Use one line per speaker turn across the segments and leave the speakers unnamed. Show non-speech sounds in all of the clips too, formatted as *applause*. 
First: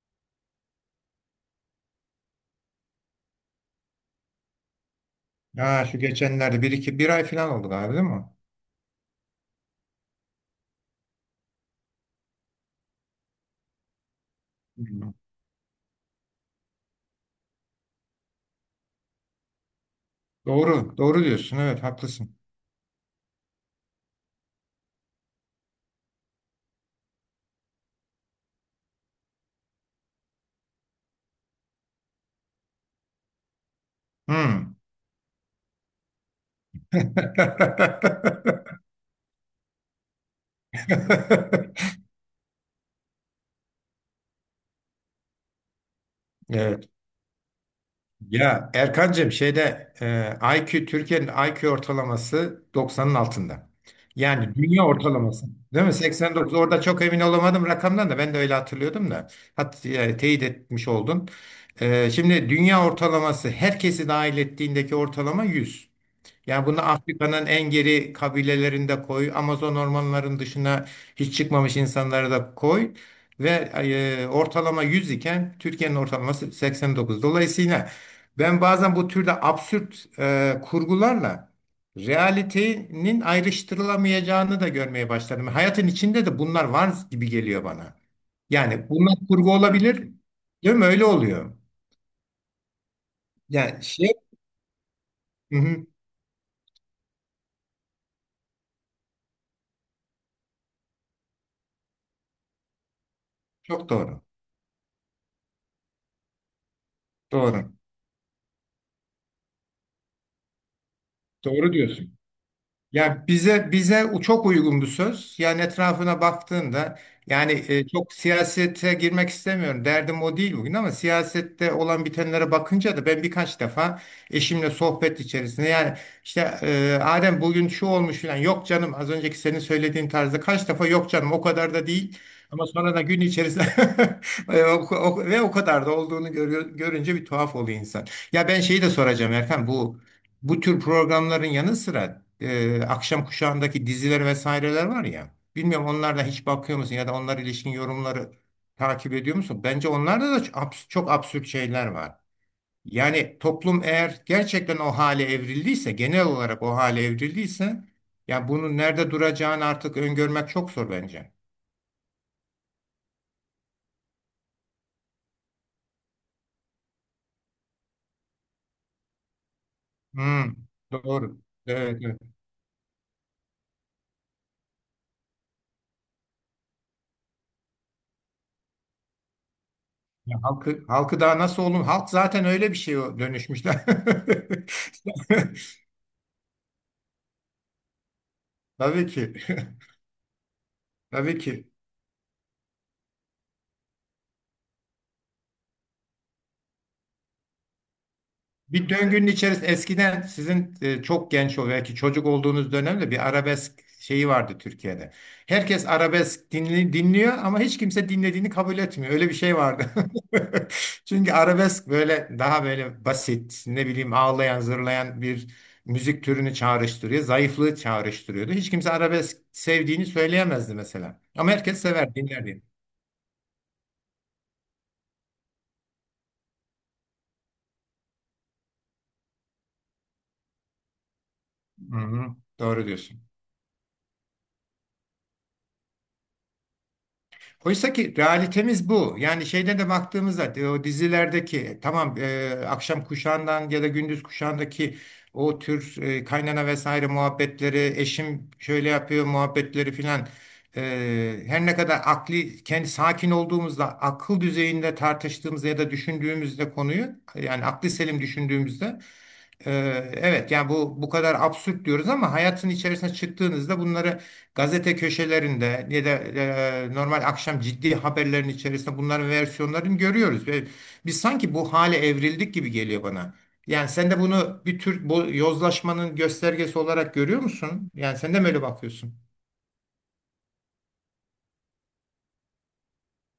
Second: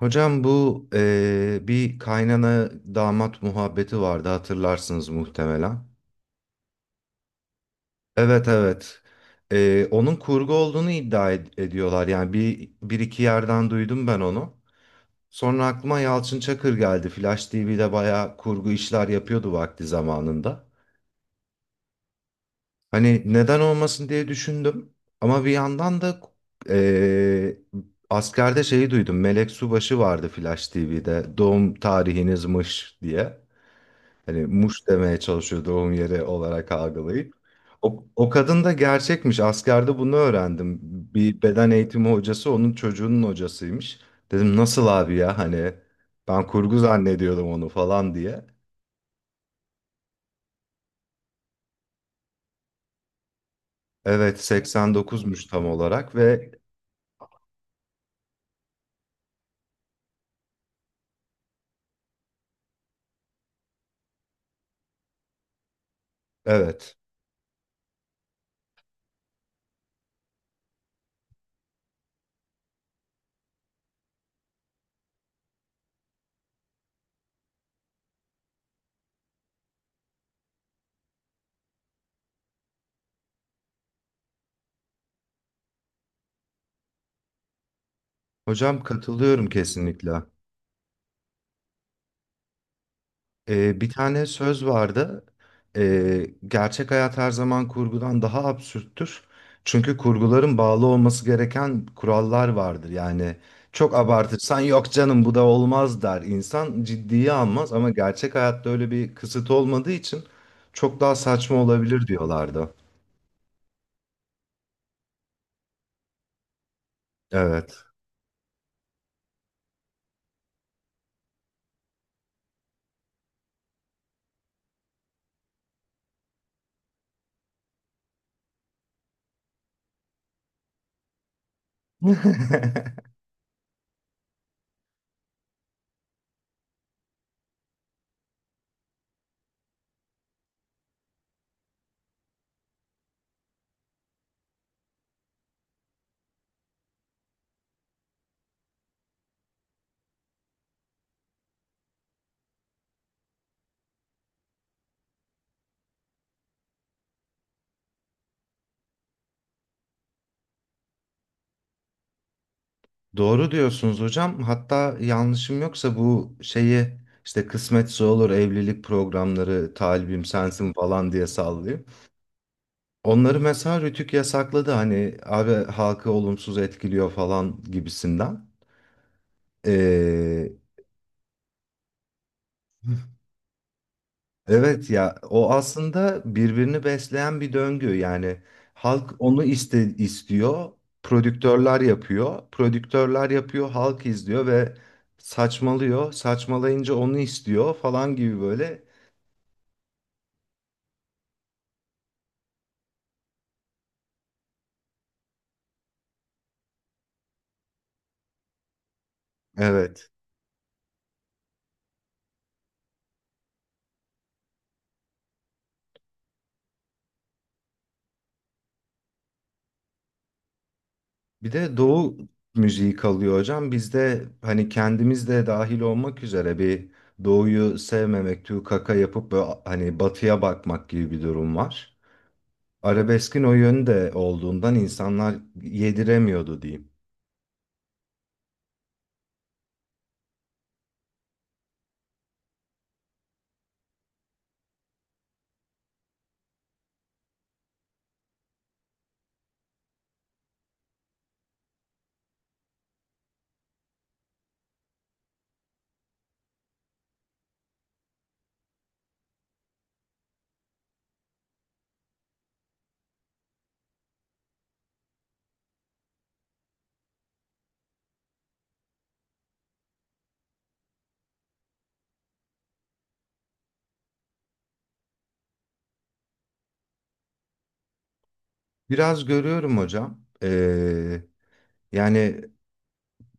Hocam bu bir kaynana damat muhabbeti vardı, hatırlarsınız muhtemelen.
Ha, şu geçenlerde bir iki bir ay falan oldu galiba, değil mi?
Evet, evet. Onun kurgu olduğunu ediyorlar. Yani bir iki yerden duydum ben onu.
Hmm.
Sonra aklıma Yalçın Çakır geldi. Flash TV'de bayağı kurgu işler yapıyordu vakti zamanında.
Doğru, doğru diyorsun. Evet, haklısın.
Hani neden olmasın diye düşündüm. Ama bir yandan da eee, askerde şeyi duydum. Melek Subaşı vardı Flash TV'de. Doğum tarihinizmiş diye. Hani
Hmm.
Muş demeye çalışıyor, doğum yeri olarak algılayıp. O kadın da
*laughs*
gerçekmiş. Askerde bunu öğrendim. Bir beden eğitimi hocası onun çocuğunun hocasıymış. Dedim nasıl abi ya, hani ben kurgu
Evet.
zannediyordum onu falan diye.
Ya Erkancığım, şeyde IQ Türkiye'nin IQ ortalaması 90'ın altında.
Evet,
Yani dünya ortalaması.
89'muş tam
Değil mi?
olarak ve
89. Orada çok emin olamadım rakamdan da, ben de öyle hatırlıyordum da. Teyit etmiş oldun. Şimdi dünya ortalaması, herkesi dahil ettiğindeki ortalama 100. Yani bunu
evet.
Afrika'nın en geri kabilelerinde koy, Amazon ormanlarının dışına hiç çıkmamış insanları da koy ve ortalama 100 iken Türkiye'nin ortalaması 89. Dolayısıyla ben bazen bu türde absürt kurgularla realitenin ayrıştırılamayacağını da görmeye başladım. Hayatın içinde de bunlar var gibi geliyor bana.
Hocam
Yani bunlar
katılıyorum
kurgu olabilir,
kesinlikle.
değil mi? Öyle oluyor. Yani
Bir
şey.
tane söz vardı.
Hı hı,
Gerçek hayat her zaman kurgudan daha absürttür. Çünkü kurguların bağlı olması gereken kurallar vardır. Yani
çok
çok
doğru.
abartırsan yok canım bu da olmaz der. İnsan ciddiye
Doğru.
almaz, ama gerçek hayatta öyle bir kısıt olmadığı için çok daha saçma
Doğru
olabilir
diyorsun.
diyorlardı.
Ya bize çok uygun bir söz. Yani etrafına baktığında, yani
Evet.
çok siyasete girmek istemiyorum. Derdim o değil bugün, ama siyasette olan bitenlere bakınca da ben birkaç defa eşimle sohbet içerisinde, yani işte Adem bugün şu olmuş filan, yok canım az önceki senin söylediğin tarzda, kaç defa yok canım o kadar da değil, ama sonra da
*laughs*
gün içerisinde *laughs* ve o kadar da olduğunu görüyor, görünce bir tuhaf oluyor insan. Ya ben şeyi de soracağım Erkan, bu tür programların yanı sıra akşam kuşağındaki diziler vesaireler var ya. Bilmiyorum, onlardan hiç bakıyor musun ya da onlara ilişkin yorumları takip ediyor musun? Bence onlarda da çok absürt şeyler var. Yani toplum eğer gerçekten o hale evrildiyse, genel olarak o hale evrildiyse, ya bunun nerede duracağını artık öngörmek çok zor bence.
Doğru diyorsunuz hocam. Hatta yanlışım yoksa bu şeyi işte kısmetse olur, evlilik programları, talibim
Hmm,
sensin falan diye
doğru.
sallıyor.
Evet, evet.
Onları mesela Rütük yasakladı, hani abi halkı olumsuz etkiliyor falan gibisinden.
Ya
Ee,
halkı daha nasıl olun? Halk zaten öyle bir şeye dönüşmüşler.
Evet ya, o
*laughs*
aslında birbirini besleyen bir döngü. Yani
Tabii
halk
ki.
onu istiyor,
*laughs* Tabii ki.
prodüktörler yapıyor, halk izliyor ve saçmalıyor. Saçmalayınca onu istiyor falan gibi böyle.
Bir döngünün içerisinde, eskiden sizin çok genç belki çocuk olduğunuz dönemde bir arabesk şeyi vardı Türkiye'de. Herkes arabesk dinliyor ama hiç kimse dinlediğini kabul etmiyor. Öyle bir şey vardı.
Evet.
*laughs* Çünkü arabesk böyle daha böyle basit, ne bileyim, ağlayan, zırlayan bir müzik türünü çağrıştırıyor, zayıflığı çağrıştırıyordu. Hiç kimse arabesk sevdiğini söyleyemezdi mesela. Ama
Bir de
herkes sever,
Doğu
dinlerdi.
müziği kalıyor hocam. Bizde hani kendimiz de dahil olmak üzere bir Doğu'yu sevmemek, tüy kaka yapıp böyle hani batıya bakmak gibi bir durum var.
Hı hı, doğru diyorsun.
Arabeskin o yönde olduğundan insanlar yediremiyordu diyeyim.
Oysa ki realitemiz bu. Yani şeyde de baktığımızda o dizilerdeki tamam akşam kuşağından ya da gündüz kuşağındaki o tür kaynana vesaire muhabbetleri, eşim şöyle yapıyor muhabbetleri filan, her ne kadar akli kendi sakin olduğumuzda, akıl düzeyinde tartıştığımızda ya da düşündüğümüzde konuyu, yani akli selim düşündüğümüzde, evet yani bu kadar absürt diyoruz, ama hayatın içerisine çıktığınızda bunları gazete köşelerinde ya da normal akşam ciddi haberlerin içerisinde bunların versiyonlarını görüyoruz ve biz sanki bu hale evrildik gibi geliyor bana. Yani sen de bunu bir tür bu yozlaşmanın göstergesi olarak görüyor musun? Yani sen de mi öyle bakıyorsun?
Biraz görüyorum hocam. Yani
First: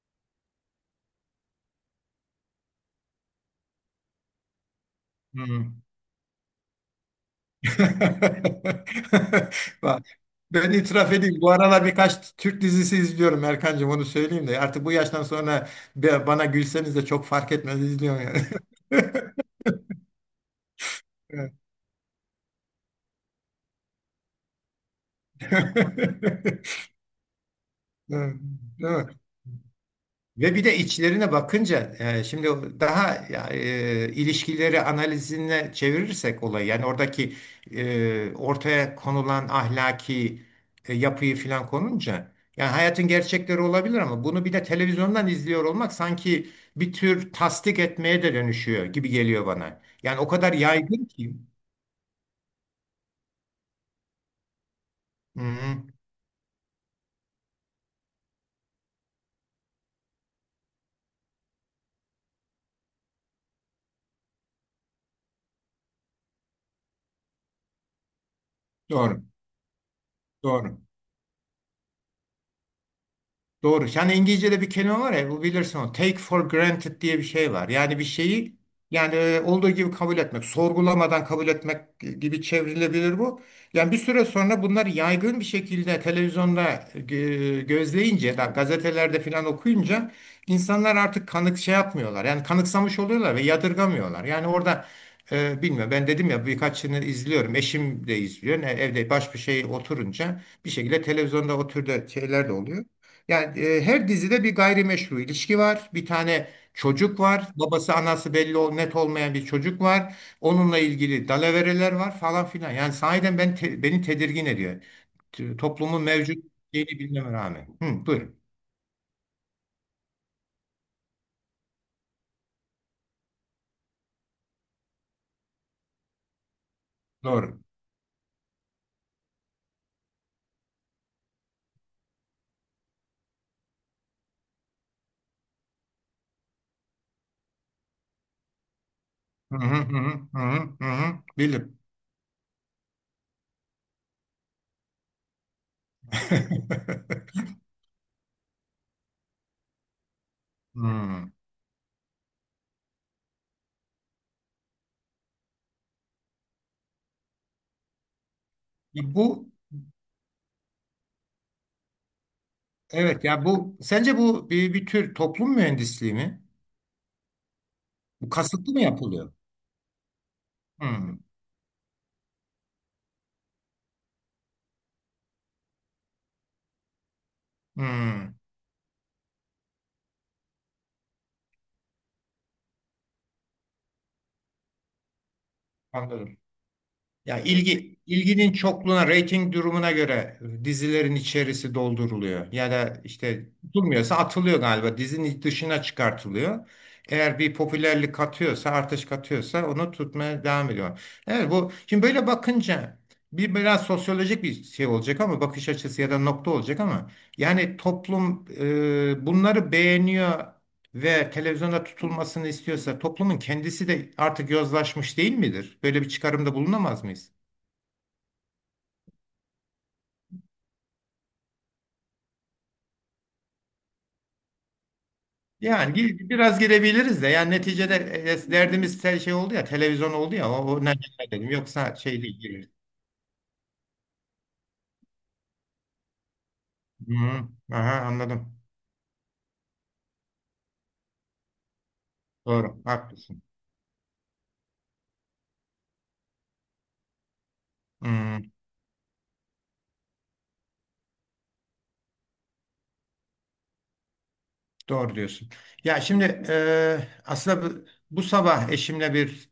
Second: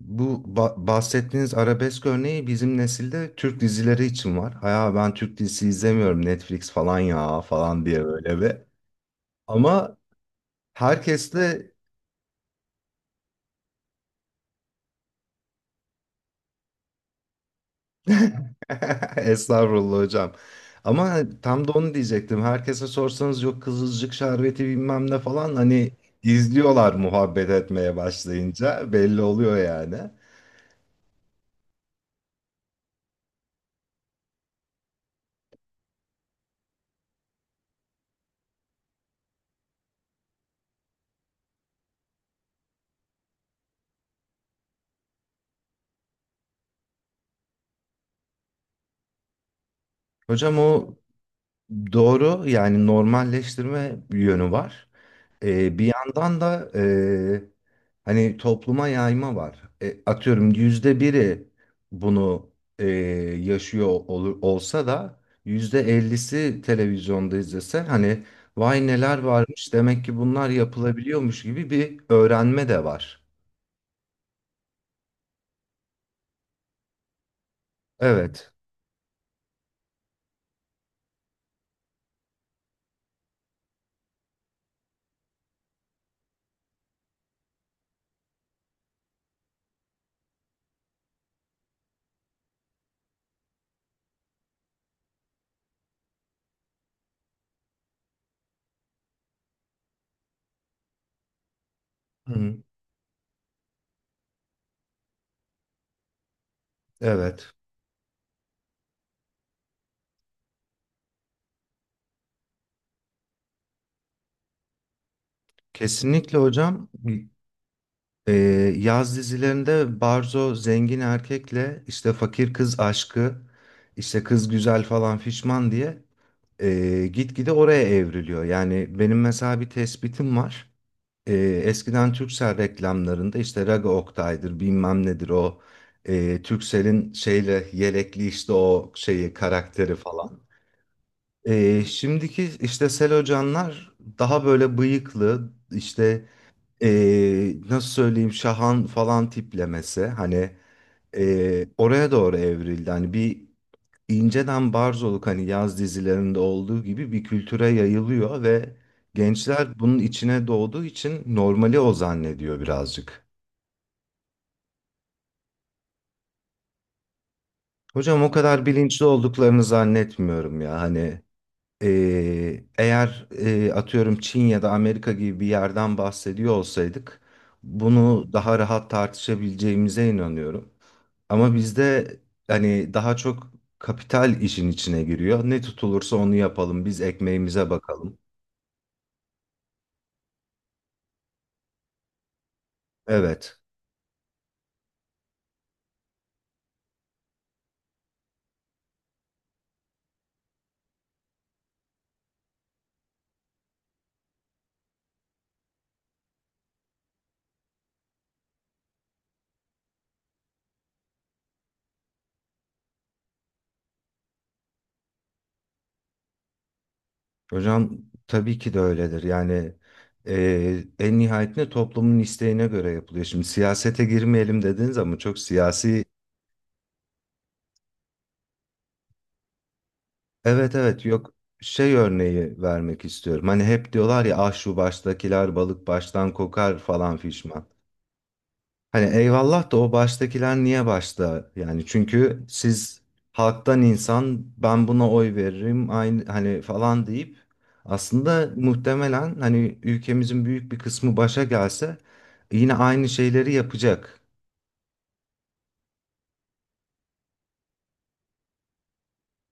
bu bahsettiğiniz arabesk örneği bizim nesilde Türk dizileri için var. Hayır, ben Türk
Hı.
dizisi izlemiyorum, Netflix falan ya falan diye böyle bir.
*laughs*
Ama
Bak, ben itiraf edeyim. Bu
herkesle
aralar birkaç Türk dizisi izliyorum Erkancığım, onu söyleyeyim de. Artık bu yaştan sonra bana gülseniz de çok fark etmez, izliyorum yani. *laughs*
*laughs* estağfurullah hocam. Ama
Evet.
tam da onu diyecektim. Herkese sorsanız yok Kızılcık şerbeti bilmem ne falan, hani
*laughs*
izliyorlar, muhabbet etmeye
Evet. Değil
başlayınca
mi?
belli oluyor yani.
Ve bir de içlerine bakınca, şimdi daha ilişkileri analizine çevirirsek olayı, yani oradaki ortaya konulan ahlaki yapıyı filan konunca, yani hayatın gerçekleri olabilir ama bunu bir de televizyondan izliyor olmak sanki bir tür tasdik etmeye de dönüşüyor gibi geliyor bana. Yani o kadar
Hocam o
yaygın ki.
doğru, yani normalleştirme yönü var.
Hı hı.
Bir yandan da e, hani topluma yayma var. E, atıyorum yüzde biri bunu e, yaşıyor olur, olsa da yüzde ellisi televizyonda izlese hani vay neler
Doğru,
varmış, demek ki bunlar
doğru.
yapılabiliyormuş gibi bir öğrenme de var.
Doğru. Yani İngilizce'de bir kelime var ya, bu bilirsin onu. Take for granted diye bir şey var. Yani bir
Evet.
şeyi, yani olduğu gibi kabul etmek, sorgulamadan kabul etmek gibi çevrilebilir bu. Yani bir süre sonra bunlar yaygın bir şekilde televizyonda gözleyince, da gazetelerde falan okuyunca insanlar artık kanık şey yapmıyorlar. Yani kanıksamış oluyorlar ve yadırgamıyorlar. Yani orada bilmiyorum, ben dedim ya, birkaçını izliyorum. Eşim de izliyor. Ne, evde baş bir şey oturunca bir şekilde televizyonda o türde şeyler de
Hı,
oluyor. Yani her dizide bir gayrimeşru ilişki var. Bir tane çocuk var.
evet.
Babası anası belli net olmayan bir çocuk var. Onunla ilgili dalavereler var, falan filan. Yani sahiden ben, beni tedirgin ediyor. Toplumun
Kesinlikle
mevcut şeyini
hocam.
bilmeme rağmen. Hı,
Ee,
buyurun.
yaz dizilerinde Barzo zengin erkekle işte fakir kız aşkı, işte kız güzel falan fişman diye e, gitgide
Doğru.
oraya evriliyor. Yani benim mesela bir tespitim var. E, eskiden Turkcell reklamlarında işte Raga Oktay'dır bilmem nedir, o e, Turkcell'in şeyle yelekli işte o şeyi
Hı hı
karakteri
hı hı hı
falan.
hı. Hı. Bilim.
E, şimdiki işte Selocanlar daha böyle bıyıklı, işte
*laughs*
e, nasıl söyleyeyim, Şahan falan tiplemesi hani
Hmm.
e, oraya doğru evrildi. Hani bir inceden barzoluk, hani yaz dizilerinde olduğu gibi bir kültüre yayılıyor ve
Ya Bu
gençler bunun içine doğduğu için normali o zannediyor birazcık.
Evet. Ya bu sence bu bir tür toplum mühendisliği mi?
Hocam
Bu
o kadar
kasıtlı mı
bilinçli
yapılıyor?
olduklarını zannetmiyorum ya,
Hmm.
hani e, eğer e, atıyorum Çin ya da Amerika gibi bir yerden bahsediyor olsaydık bunu
Hmm.
daha rahat tartışabileceğimize inanıyorum. Ama bizde hani daha çok kapital işin içine giriyor. Ne tutulursa onu
Anladım.
yapalım. Biz
Ya
ekmeğimize bakalım.
ilginin çokluğuna, reyting durumuna göre dizilerin içerisi dolduruluyor. Ya da işte,
Evet.
durmuyorsa atılıyor galiba. Dizinin dışına çıkartılıyor. Eğer bir popülerlik katıyorsa, artış katıyorsa, onu tutmaya devam ediyor. Evet, bu şimdi böyle bakınca biraz sosyolojik bir şey olacak ama, bakış açısı ya da nokta olacak ama, yani toplum bunları beğeniyor ve televizyonda tutulmasını istiyorsa, toplumun kendisi de artık yozlaşmış değil midir? Böyle bir çıkarımda bulunamaz mıyız?
Hocam tabii ki de öyledir. Yani e, en nihayetinde toplumun isteğine göre yapılıyor. Şimdi siyasete girmeyelim dediniz ama çok
Yani
siyasi.
biraz girebiliriz de, yani neticede derdimiz şey oldu ya, televizyon oldu ya, o,
Evet,
o ne
evet, yok,
dedim,
şey
yoksa şey değil.
örneği
Girelim.
vermek istiyorum. Hani hep diyorlar ya ah şu baştakiler balık baştan kokar falan
Hı,
fişman.
aha anladım.
Hani eyvallah da, o baştakiler niye başta? Yani çünkü
Doğru,
siz
haklısın.
halktan insan ben buna oy veririm aynı hani falan deyip
Hı.
aslında muhtemelen hani ülkemizin büyük bir kısmı başa gelse yine aynı şeyleri yapacak.
Doğru diyorsun. Ya şimdi aslında bu sabah eşimle bir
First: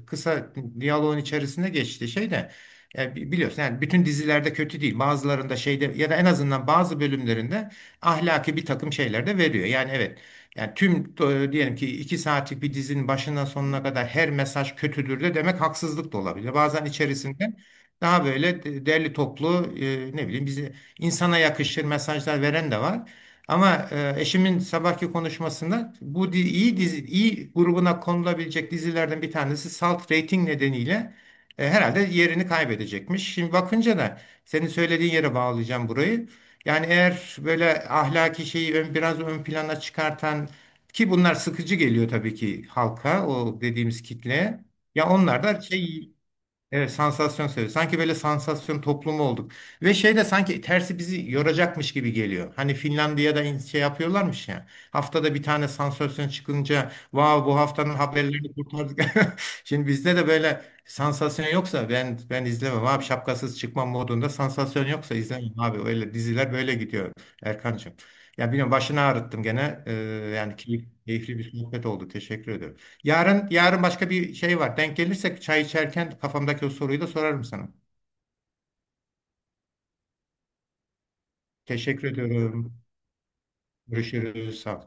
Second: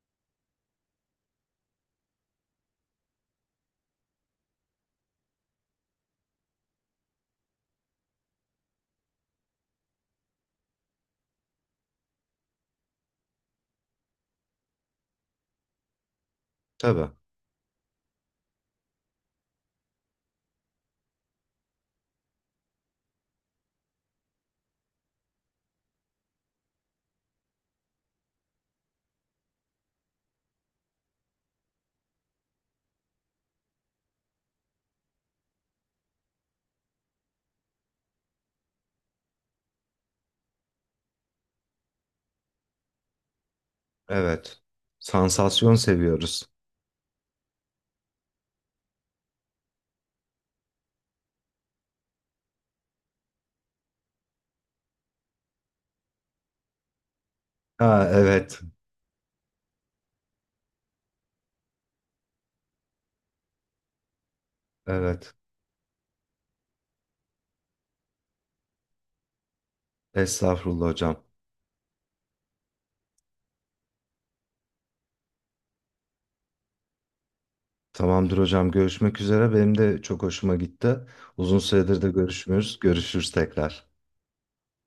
kısa diyaloğun içerisinde geçti şey de, biliyorsun yani bütün dizilerde kötü değil. Bazılarında şeyde ya da en azından bazı bölümlerinde ahlaki bir takım şeyler de veriyor. Yani evet, yani tüm diyelim ki 2 saatlik bir dizinin başından sonuna kadar her mesaj kötüdür de demek haksızlık da olabilir. Bazen
Tabii.
içerisinde daha böyle derli toplu ne bileyim, bizi insana yakışır mesajlar veren de var. Ama eşimin sabahki konuşmasında bu iyi dizi, iyi grubuna konulabilecek dizilerden bir tanesi salt rating nedeniyle herhalde yerini kaybedecekmiş. Şimdi bakınca da senin söylediğin yere bağlayacağım burayı. Yani eğer böyle ahlaki şeyi biraz ön plana çıkartan, ki bunlar sıkıcı geliyor tabii ki halka, o dediğimiz
Evet.
kitleye. Ya onlar da
Sansasyon
şey.
seviyoruz.
Evet, sansasyon seviyor. Sanki böyle sansasyon toplumu olduk. Ve şey de sanki tersi bizi yoracakmış gibi geliyor. Hani Finlandiya'da şey yapıyorlarmış ya. Haftada bir tane sansasyon çıkınca, vav bu haftanın
Ha,
haberlerini
evet.
kurtardık. *laughs* Şimdi bizde de böyle sansasyon yoksa, ben ben izlemem abi, şapkasız çıkmam modunda, sansasyon yoksa
Evet.
izlemem abi. Öyle diziler böyle gidiyor Erkancığım. Ya bilmiyorum, başını ağrıttım gene. Yani
Estağfurullah hocam.
keyifli bir sohbet oldu. Teşekkür ederim. Yarın başka bir şey var. Denk gelirsek çay içerken kafamdaki o soruyu da sorarım sana.
Tamamdır hocam. Görüşmek üzere. Benim de çok hoşuma gitti. Uzun süredir
Teşekkür
de
ediyorum.
görüşmüyoruz. Görüşürüz tekrar.
Görüşürüz. Sağ ol.